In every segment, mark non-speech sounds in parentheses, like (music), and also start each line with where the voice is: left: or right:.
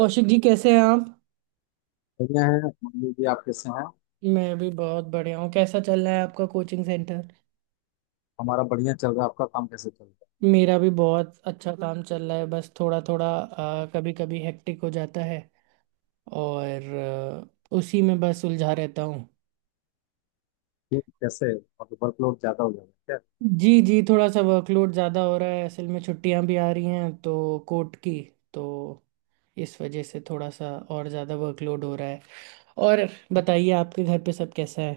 right: कौशिक जी, कैसे हैं आप।
left: बढ़िया है। मान लीजिए आप कैसे हैं।
right: मैं भी बहुत बढ़िया हूँ। कैसा चल रहा है आपका कोचिंग सेंटर।
left: हमारा बढ़िया चल रहा है, आपका काम कैसे चल रहा है।
right: मेरा भी बहुत अच्छा काम चल रहा है, बस थोड़ा थोड़ा कभी कभी हेक्टिक हो जाता है। और उसी में बस उलझा रहता हूँ।
left: क्यों, कैसे? मतलब वर्कलोड ज्यादा हो जाएगा क्या?
right: जी जी, थोड़ा सा वर्कलोड ज़्यादा हो रहा है। असल में छुट्टियाँ भी आ रही हैं तो कोर्ट की, तो इस वजह से थोड़ा सा और ज़्यादा वर्कलोड हो रहा है। और बताइए, आपके घर पे सब कैसा है।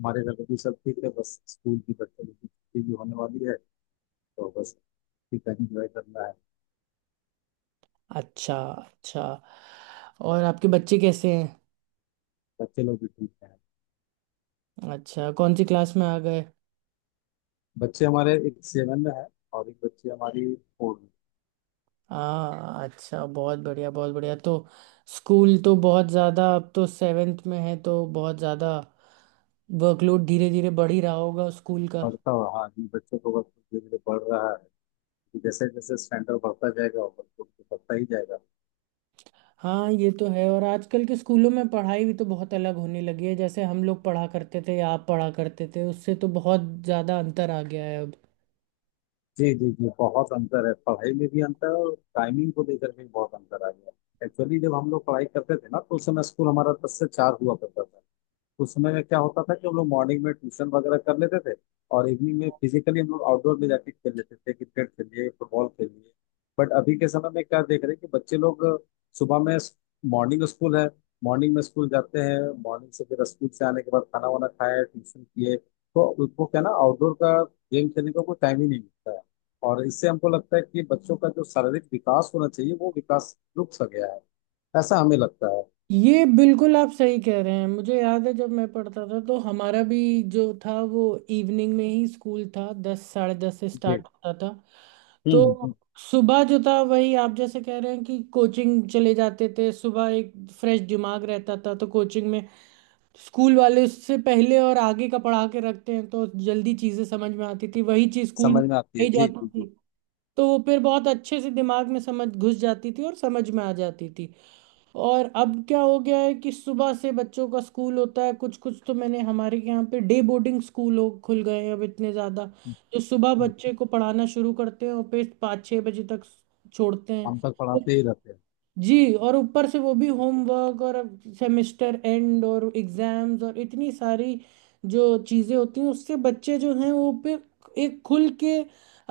left: हमारे घर में भी सब ठीक है, बस स्कूल की बच्चे लोग की छुट्टी भी होने वाली है, तो बस ठीक है, इंजॉय करना है।
right: अच्छा अच्छा। और आपके बच्चे कैसे हैं।
left: बच्चे लोग भी ठीक हैं।
right: अच्छा, कौन सी क्लास में आ गए।
left: बच्चे हमारे एक सेवन में है और एक बच्ची हमारी फोर में।
right: हाँ, अच्छा, बहुत बढ़िया बहुत बढ़िया। तो स्कूल तो बहुत ज़्यादा, अब तो सेवेंथ में है तो बहुत ज़्यादा वर्कलोड धीरे धीरे बढ़ ही रहा होगा स्कूल का।
left: बढ़ता हुआ, हाँ जी, बच्चों को वर्कलोड धीरे धीरे बढ़ रहा है। जैसे जैसे स्टैंडर्ड बढ़ता जाएगा वर्कलोड तो बढ़ता ही जाएगा।
right: हाँ, ये तो है। और आजकल के स्कूलों में पढ़ाई भी तो बहुत अलग होने लगी है। जैसे हम लोग पढ़ा करते थे या आप पढ़ा करते थे, उससे तो बहुत ज़्यादा अंतर आ गया है अब।
left: जी, जी, जी, बहुत अंतर है। पढ़ाई में भी अंतर है और टाइमिंग को लेकर भी बहुत अंतर आ गया है। एक्चुअली जब हम लोग पढ़ाई करते थे ना, तो उस समय स्कूल हमारा 10 से 4 हुआ करता था। उस समय में क्या होता था कि हम लोग मॉर्निंग में ट्यूशन वगैरह कर लेते थे और इवनिंग में फिजिकली हम लोग आउटडोर में जाके खेल लेते थे, क्रिकेट खेलिए, फुटबॉल खेलिए। बट अभी के समय में क्या देख रहे हैं कि बच्चे लोग सुबह में मॉर्निंग स्कूल है, मॉर्निंग में स्कूल जाते हैं, मॉर्निंग से फिर स्कूल से आने के बाद खाना वाना खाया, ट्यूशन किए, तो उनको क्या ना आउटडोर का गेम खेलने का कोई टाइम ही नहीं मिलता है। और इससे हमको लगता है कि बच्चों का जो शारीरिक विकास होना चाहिए वो विकास रुक सा गया है। ऐसा हमें लगता है।
right: ये बिल्कुल आप सही कह रहे हैं। मुझे याद है, जब मैं पढ़ता था तो हमारा भी जो था वो इवनिंग में ही स्कूल था, दस साढ़े दस से
left: जी।
right: स्टार्ट होता था।
left: हम्म हम्म, हम्म।
right: तो सुबह जो था वही आप जैसे कह रहे हैं कि कोचिंग चले जाते थे सुबह। एक फ्रेश दिमाग रहता था, तो कोचिंग में स्कूल वाले उससे पहले और आगे का पढ़ा के रखते हैं तो जल्दी चीज़ें समझ में आती थी। वही चीज़ स्कूल में
left: समझ में आती है,
right: नहीं
left: जी जी
right: जाती थी
left: जी।
right: तो वो फिर बहुत अच्छे से दिमाग में समझ घुस जाती थी और समझ में आ जाती थी। और अब क्या हो गया है कि सुबह से बच्चों का स्कूल होता है, कुछ कुछ तो मैंने हमारे यहाँ पे डे बोर्डिंग स्कूल हो खुल गए हैं अब इतने ज़्यादा, जो सुबह बच्चे को पढ़ाना शुरू करते हैं और फिर 5-6 बजे तक छोड़ते हैं।
left: हम तक
right: तो
left: पढ़ाते ही रहते हैं।
right: जी, और ऊपर से वो भी होमवर्क और सेमेस्टर एंड और एग्जाम्स और इतनी सारी जो चीज़ें होती हैं, उससे बच्चे जो हैं वो पे एक खुल के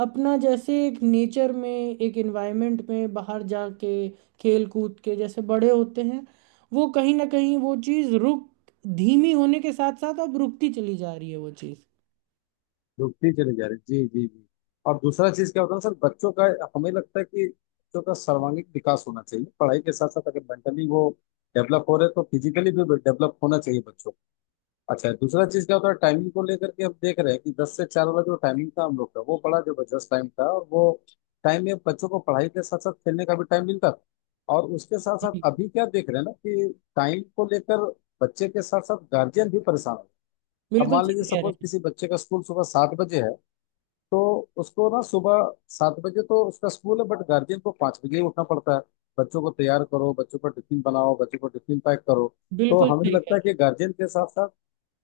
right: अपना जैसे एक नेचर में एक एनवायरनमेंट में बाहर जाके खेल कूद के जैसे बड़े होते हैं, वो कहीं ना कहीं वो चीज़ रुक, धीमी होने के साथ साथ अब रुकती चली जा रही है वो चीज़।
left: डूबते चले जा रहे हैं, जी जी जी। और दूसरा चीज क्या होता है सर, बच्चों का हमें लगता है कि बच्चों का सर्वांगीण विकास होना चाहिए। पढ़ाई के साथ साथ अगर मेंटली वो डेवलप हो रहे हैं तो फिजिकली भी डेवलप होना चाहिए बच्चों को। अच्छा, दूसरा चीज क्या होता है, टाइमिंग को लेकर के हम देख रहे हैं कि 10 से 4 वाला जो टाइमिंग था हम लोग का, वो बड़ा जबरदस्त टाइम था, और वो टाइम में बच्चों को पढ़ाई के साथ साथ खेलने का भी टाइम मिलता था। और उसके साथ साथ
right: जी,
left: अभी क्या देख रहे हैं ना, कि टाइम को लेकर बच्चे के साथ साथ गार्जियन भी परेशान है। अब
right: बिल्कुल
left: मान लीजिए,
right: सही कह रहे
left: सपोज
right: हैं।
left: किसी बच्चे का स्कूल सुबह 7 बजे है, तो उसको ना सुबह 7 बजे तो उसका स्कूल है, बट गार्जियन को 5 बजे ही उठना पड़ता है। बच्चों को तैयार करो, बच्चों का टिफिन बनाओ, बच्चों को टिफिन पैक करो। तो
right: बिल्कुल
left: हमें
right: सही कह
left: लगता है
right: रहे
left: कि
right: हैं।
left: गार्जियन के साथ साथ,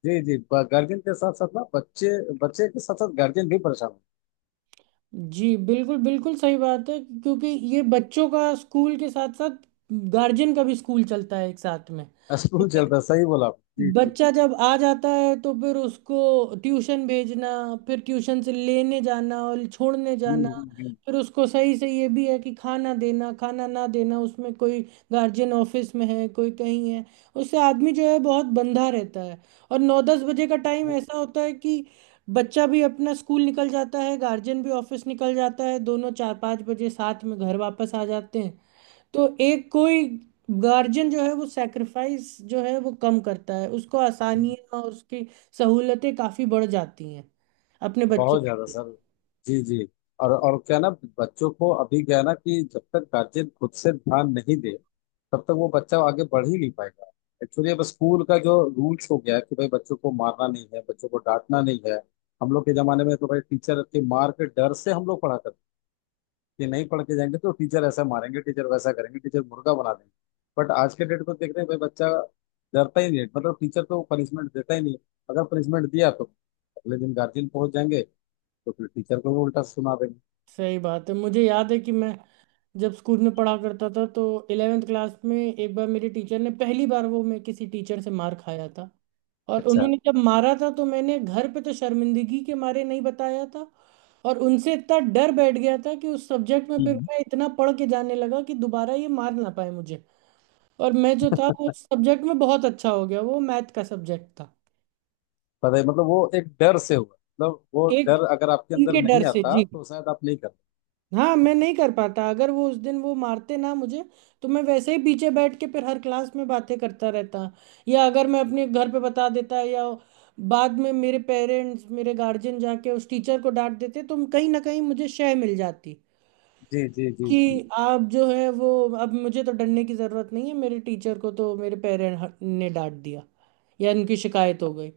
left: जी जी, गार्जियन के साथ साथ ना बच्चे, बच्चे के साथ साथ गार्जियन भी परेशान।
right: जी, बिल्कुल बिल्कुल सही बात है, क्योंकि ये बच्चों का स्कूल के साथ साथ गार्जियन का भी स्कूल चलता है एक साथ में।
left: है स्कूल (laughs) चल रहा है, सही बोला आपने। जी जी।
right: बच्चा जब आ जाता है तो फिर उसको ट्यूशन भेजना, फिर ट्यूशन से लेने जाना और छोड़ने जाना,
left: हम्म हम्म
right: फिर उसको सही से ये भी है कि खाना देना खाना ना देना, उसमें कोई गार्जियन ऑफिस में है, कोई कहीं है, उससे आदमी जो है बहुत बंधा रहता है। और 9-10 बजे का टाइम ऐसा होता है कि बच्चा भी अपना स्कूल निकल जाता है, गार्जियन भी ऑफिस निकल जाता है, दोनों 4-5 बजे साथ में घर वापस आ जाते हैं। तो एक कोई गार्जियन जो है वो सेक्रीफाइस जो है वो कम करता है, उसको
left: हम्म।
right: आसानियाँ और उसकी सहूलतें काफ़ी बढ़ जाती हैं अपने बच्चे
left: बहुत ज्यादा
right: के लिए।
left: सर, जी जी। और क्या ना, बच्चों को अभी क्या है ना कि जब तक गार्जियन खुद से ध्यान नहीं दे तब तक वो बच्चा आगे बढ़ ही नहीं पाएगा। एक्चुअली अब स्कूल का जो रूल्स हो गया है कि भाई बच्चों को मारना नहीं है, बच्चों को डांटना नहीं है। हम लोग के जमाने में तो भाई टीचर के मार के डर से हम लोग पढ़ा करते कि नहीं पढ़ के जाएंगे तो टीचर ऐसा मारेंगे, टीचर वैसा करेंगे, टीचर मुर्गा बना देंगे। बट आज के डेट को देख रहे हैं, भाई बच्चा डरता ही नहीं है। मतलब टीचर तो पनिशमेंट देता ही नहीं है। अगर पनिशमेंट दिया तो अगले दिन गार्जियन पहुंच जाएंगे, तो फिर टीचर को भी उल्टा सुना देंगे।
right: सही बात है। मुझे याद है कि मैं जब स्कूल में पढ़ा करता था तो इलेवेंथ क्लास में एक बार मेरे टीचर ने, पहली बार वो मैं किसी टीचर से मार खाया था, और
left: अच्छा।
right: उन्होंने जब मारा था तो मैंने घर पे तो शर्मिंदगी के मारे नहीं बताया था। और उनसे इतना डर बैठ गया था कि उस सब्जेक्ट में फिर
left: हम्म,
right: मैं इतना पढ़ के जाने लगा कि दोबारा ये मार ना पाए मुझे। और मैं जो था वो सब्जेक्ट में बहुत अच्छा हो गया, वो मैथ का सब्जेक्ट था।
left: पता है, मतलब वो एक डर से हुआ, मतलब वो
right: एक
left: डर अगर आपके अंदर
right: उनके डर
left: नहीं
right: से
left: आता
right: जी।
left: तो शायद आप नहीं करते।
right: हाँ, मैं नहीं कर पाता अगर वो उस दिन वो मारते ना मुझे, तो मैं वैसे ही पीछे बैठ के फिर हर क्लास में बातें करता रहता। या अगर मैं अपने घर पे बता देता या बाद में मेरे पेरेंट्स मेरे गार्जियन जाके उस टीचर को डांट देते, तो कहीं ना कहीं मुझे शय मिल जाती
left: जी जी जी जी।
right: कि आप जो है वो, अब मुझे तो डरने की ज़रूरत नहीं है, मेरे टीचर को तो मेरे पेरेंट ने डांट दिया या उनकी शिकायत हो गई।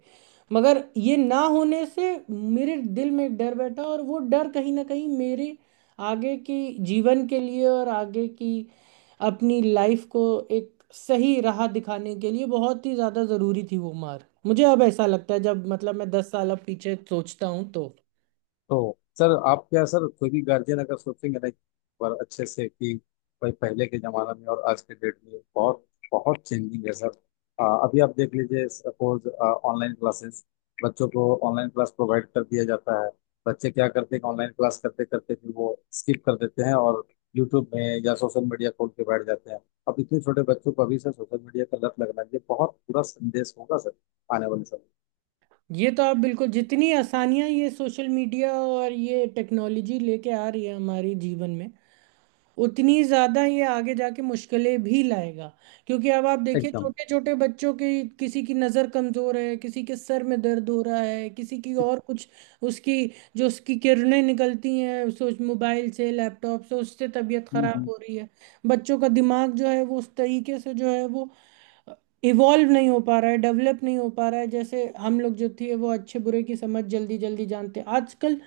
right: मगर ये ना होने से मेरे दिल में एक डर बैठा और वो डर कहीं ना कहीं मेरे आगे की जीवन के लिए और आगे की अपनी लाइफ को एक सही राह दिखाने के लिए बहुत ही ज़्यादा ज़रूरी थी वो मार मुझे, अब ऐसा लगता है जब मतलब मैं 10 साल अब पीछे सोचता हूँ तो।
left: तो सर आप क्या, सर कोई भी गार्जियन अगर सोचेंगे ना एक बार अच्छे से कि भाई पहले के जमाना में और आज के डेट में बहुत बहुत चेंजिंग है सर। अभी आप देख लीजिए, सपोज ऑनलाइन क्लासेस, बच्चों को ऑनलाइन क्लास प्रोवाइड कर दिया जाता है। बच्चे क्या करते हैं, ऑनलाइन क्लास करते करते फिर वो स्किप कर देते हैं और यूट्यूब में या सोशल मीडिया खोल के बैठ जाते हैं। अब इतने छोटे बच्चों को अभी से सोशल मीडिया का लत लगना, ये बहुत बुरा संदेश होगा सर आने वाले समय
right: ये तो आप बिल्कुल, जितनी आसानियां ये सोशल मीडिया और ये टेक्नोलॉजी लेके आ रही है हमारी जीवन में, उतनी ज्यादा ये आगे जाके मुश्किलें भी लाएगा। क्योंकि अब आप
left: में।
right: देखिए,
left: एकदम।
right: छोटे छोटे बच्चों की, किसी की नजर कमजोर है, किसी के सर में दर्द हो रहा है, किसी की और कुछ उसकी, जो उसकी किरणें निकलती हैं उस मोबाइल से, लैपटॉप से, उससे तबीयत
left: हम्म,
right: खराब
left: हम्म।
right: हो रही है। बच्चों का दिमाग जो है वो उस तरीके से जो है वो इवॉल्व नहीं हो पा रहा है, डेवलप नहीं हो पा रहा है। जैसे हम लोग जो थे वो अच्छे बुरे की समझ जल्दी जल्दी जानते हैं। आजकल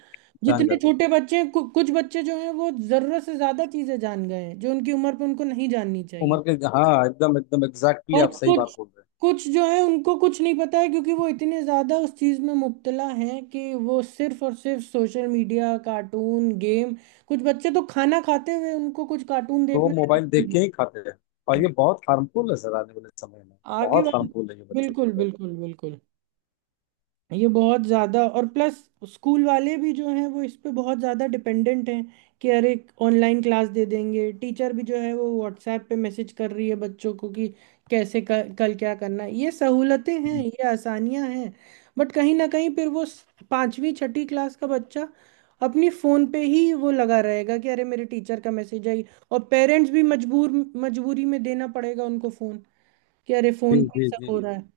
left: ध्यान
right: जितने छोटे बच्चे हैं कुछ बच्चे जो हैं वो जरूरत से ज्यादा चीजें जान गए हैं जो उनकी उम्र पे उनको नहीं जाननी चाहिए।
left: उम्र के, हाँ, एकदम एकदम एग्जैक्टली,
right: और
left: आप सही बात
right: कुछ
left: बोल रहे हैं।
right: कुछ जो है उनको कुछ नहीं पता है, क्योंकि वो इतने ज्यादा उस चीज में मुब्तला हैं कि वो सिर्फ और सिर्फ सोशल मीडिया, कार्टून, गेम, कुछ बच्चे तो खाना खाते हुए उनको कुछ कार्टून
left: तो वो
right: देखना
left: मोबाइल देख
right: है।
left: के ही खाते हैं, और ये बहुत हार्मफुल है सर आने वाले समय में,
right: (laughs) आगे
left: बहुत
right: वाले,
left: हार्मफुल है ये बच्चों के
right: बिल्कुल
left: लिए।
right: बिल्कुल बिल्कुल, ये बहुत ज़्यादा। और प्लस, स्कूल वाले भी जो हैं वो इस पे बहुत ज़्यादा डिपेंडेंट हैं कि अरे, ऑनलाइन क्लास दे देंगे, टीचर भी जो है वो व्हाट्सएप पे मैसेज कर रही है बच्चों को कि कैसे कल क्या करना है। ये सहूलतें हैं,
left: हम्म,
right: ये आसानियां हैं, बट कहीं ना कहीं फिर वो, पांचवी छठी क्लास का बच्चा अपनी फ़ोन पे ही वो लगा रहेगा कि अरे मेरे टीचर का मैसेज आई, और पेरेंट्स भी मजबूर, मजबूरी में देना पड़ेगा उनको फ़ोन, कि अरे
left: जी
right: फ़ोन पे ही
left: जी जी।
right: सब हो रहा है।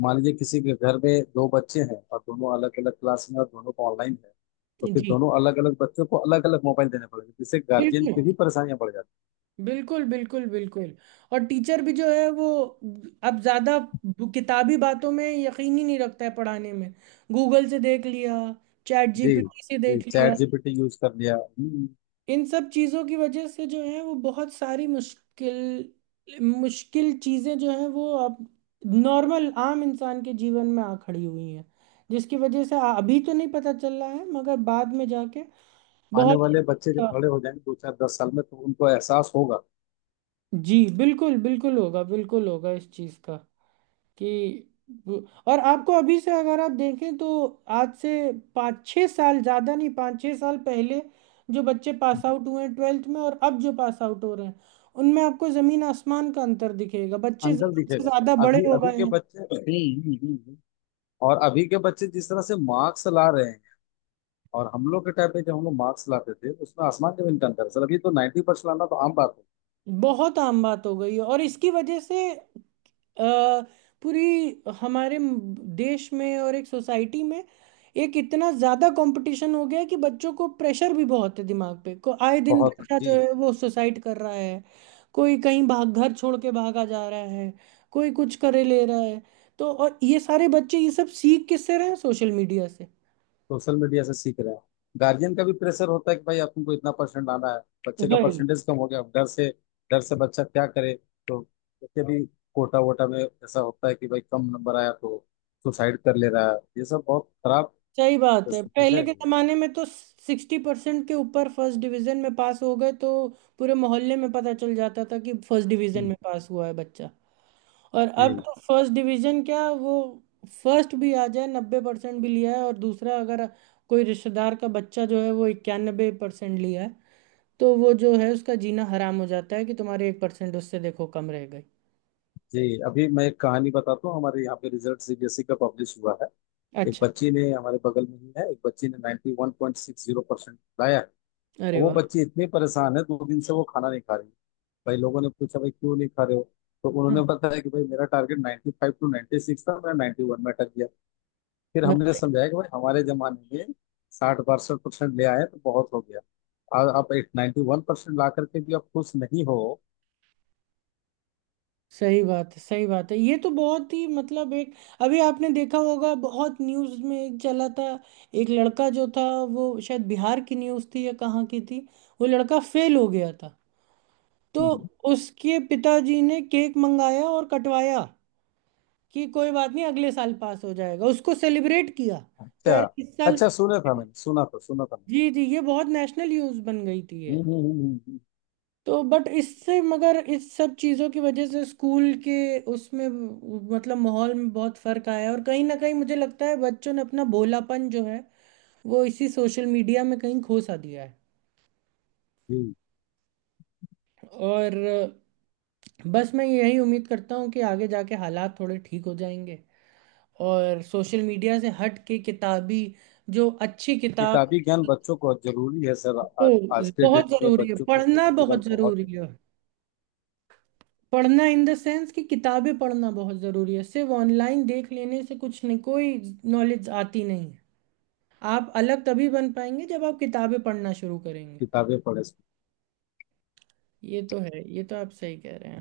left: मान लीजिए किसी के घर में दो बच्चे हैं और दोनों अलग अलग क्लास में और दोनों को ऑनलाइन है, तो फिर
right: जी,
left: दोनों अलग अलग बच्चों को अलग अलग मोबाइल देने पड़ेंगे, जिससे गार्जियन
right: बिल्कुल
left: की भी परेशानियां बढ़ जाती
right: बिल्कुल बिल्कुल बिल्कुल। और टीचर भी जो है वो अब ज़्यादा किताबी बातों में यकीन ही नहीं रखता है पढ़ाने में। गूगल से देख लिया, चैट
left: हैं। जी।
right: जीपीटी से
left: जी,
right: देख लिया।
left: चैट जीपीटी यूज कर लिया।
right: इन सब चीज़ों की वजह से जो है वो बहुत सारी मुश्किल मुश्किल चीज़ें जो है वो अब नॉर्मल आम इंसान के जीवन में आ खड़ी हुई हैं, जिसकी वजह से अभी तो नहीं पता चल रहा है मगर बाद में जाके
left: आने
right: बहुत।
left: वाले बच्चे जब बड़े हो जाएंगे दो चार 10 साल में तो उनको एहसास होगा
right: जी, बिल्कुल बिल्कुल होगा, बिल्कुल होगा इस चीज़ का कि वो- और आपको अभी से अगर आप देखें तो आज से 5-6 साल, ज़्यादा नहीं, 5-6 साल पहले जो बच्चे पास आउट हुए हैं ट्वेल्थ में और अब जो पास आउट हो रहे हैं, उनमें आपको ज़मीन आसमान का अंतर दिखेगा। बच्चे
left: अंदर
right: ज़रूरत से
left: दिखेगा।
right: ज़्यादा बड़े
left: अभी
right: हो
left: अभी
right: गए
left: के
right: हैं।
left: बच्चे। और अभी के बच्चे जिस तरह से मार्क्स ला रहे हैं और हम लोग के टाइम पे जब हम लोग मार्क्स लाते थे, उसमें आसमान जमीन का अंतर है। सर अभी तो 90% लाना तो आम बात है।
right: बहुत आम बात हो गई है, और इसकी वजह से अ, पूरी हमारे देश में और एक सोसाइटी में एक इतना ज्यादा कंपटीशन हो गया है कि बच्चों को प्रेशर भी बहुत है दिमाग पे, को आए दिन
left: बहुत है
right: बच्चा जो
left: जी।
right: है वो सुसाइड कर रहा है, कोई कहीं भाग घर छोड़ के भागा जा रहा है, कोई कुछ करे ले रहा है। तो और ये सारे बच्चे ये सब सीख किससे रहे हैं, सोशल मीडिया से।
left: सोशल मीडिया से सीख रहे हैं। गार्जियन का भी प्रेशर होता है कि भाई आपको इतना परसेंट लाना है। बच्चे का
right: वही,
left: परसेंटेज कम हो गया, अब डर से, डर से बच्चा क्या करे। तो उसके भी कोटा वोटा में ऐसा होता है कि भाई कम नंबर आया तो सुसाइड कर ले रहा है। ये सब बहुत खराब
right: सही बात है,
left: स्थिति
right: पहले
left: है।
right: के जमाने में तो 60% के ऊपर फर्स्ट डिवीजन में पास हो गए तो पूरे मोहल्ले में पता चल जाता था कि फर्स्ट डिवीजन
left: हम्म,
right: में पास हुआ है बच्चा। और अब
left: जी
right: तो फर्स्ट डिवीजन क्या, वो फर्स्ट भी आ जाए, 90% भी लिया है और दूसरा अगर कोई रिश्तेदार का बच्चा जो है वो 91% लिया है, तो वो जो है उसका जीना हराम हो जाता है कि तुम्हारे 1% उससे देखो कम रह गई।
left: जी। अभी मैं एक कहानी बताता हूँ, हमारे यहाँ पे रिजल्ट सीबीएसई का पब्लिश हुआ है। एक
right: अच्छा।
left: बच्ची ने, हमारे बगल में ही है, एक बच्ची ने 91.60% लाया है।
right: अच्छा, अरे
left: और वो
right: वाह।
left: बच्ची इतनी परेशान है, दो दिन से वो खाना नहीं खा रही। भाई लोगों ने पूछा, भाई क्यों नहीं खा रहे हो, तो उन्होंने बताया कि भाई मेरा टारगेट 95 टू 96 था, मैं 91 में अटक गया। फिर
right: हाँ।
left: हमने समझाया कि भाई हमारे जमाने में 60 62% ले आए तो बहुत हो गया, और आप एक 91% ला करके भी आप खुश नहीं हो।
right: सही बात है, सही बात है। ये तो बहुत ही मतलब, एक अभी आपने देखा होगा बहुत न्यूज़ में एक चला था, एक लड़का जो था, वो शायद बिहार की न्यूज़ थी या कहाँ की थी, वो लड़का फेल हो गया था तो
left: हम्म।
right: उसके पिताजी ने केक मंगाया और कटवाया कि कोई बात नहीं अगले साल पास हो जाएगा, उसको सेलिब्रेट किया कि
left: अच्छा,
right: अरे इस साल।
left: अच्छा। सुना था, मैंने सुना था, सुना था मैंने।
right: जी जी, ये बहुत नेशनल न्यूज़ बन गई थी ये।
left: हम्म हम्म, हम्म, हम्म, हम्म।
right: तो बट इससे, मगर इस सब चीज़ों की वजह से स्कूल के उसमें, मतलब माहौल में बहुत फर्क आया है, और कहीं ना कहीं मुझे लगता है बच्चों ने अपना भोलापन जो है वो इसी सोशल मीडिया में कहीं खो सा दिया है।
left: जी।
right: और बस मैं यही उम्मीद करता हूँ कि आगे जाके हालात थोड़े ठीक हो जाएंगे, और सोशल मीडिया से हट के किताबी, जो अच्छी किताब,
left: किताबी ज्ञान बच्चों को जरूरी है सर।
right: वो
left: आज के
right: बहुत
left: डेट में
right: ज़रूरी है,
left: बच्चों को
right: पढ़ना
left: किताबी ज्ञान
right: बहुत
left: बहुत
right: ज़रूरी
left: जरूरी
right: है।
left: है।
right: पढ़ना इन द सेंस कि किताबें पढ़ना बहुत ज़रूरी है, सिर्फ ऑनलाइन देख लेने से कुछ नहीं, कोई नॉलेज आती नहीं है। आप अलग तभी बन पाएंगे जब आप किताबें पढ़ना शुरू करेंगे।
left: किताबें पढ़े
right: ये तो है, ये तो आप सही कह रहे हैं।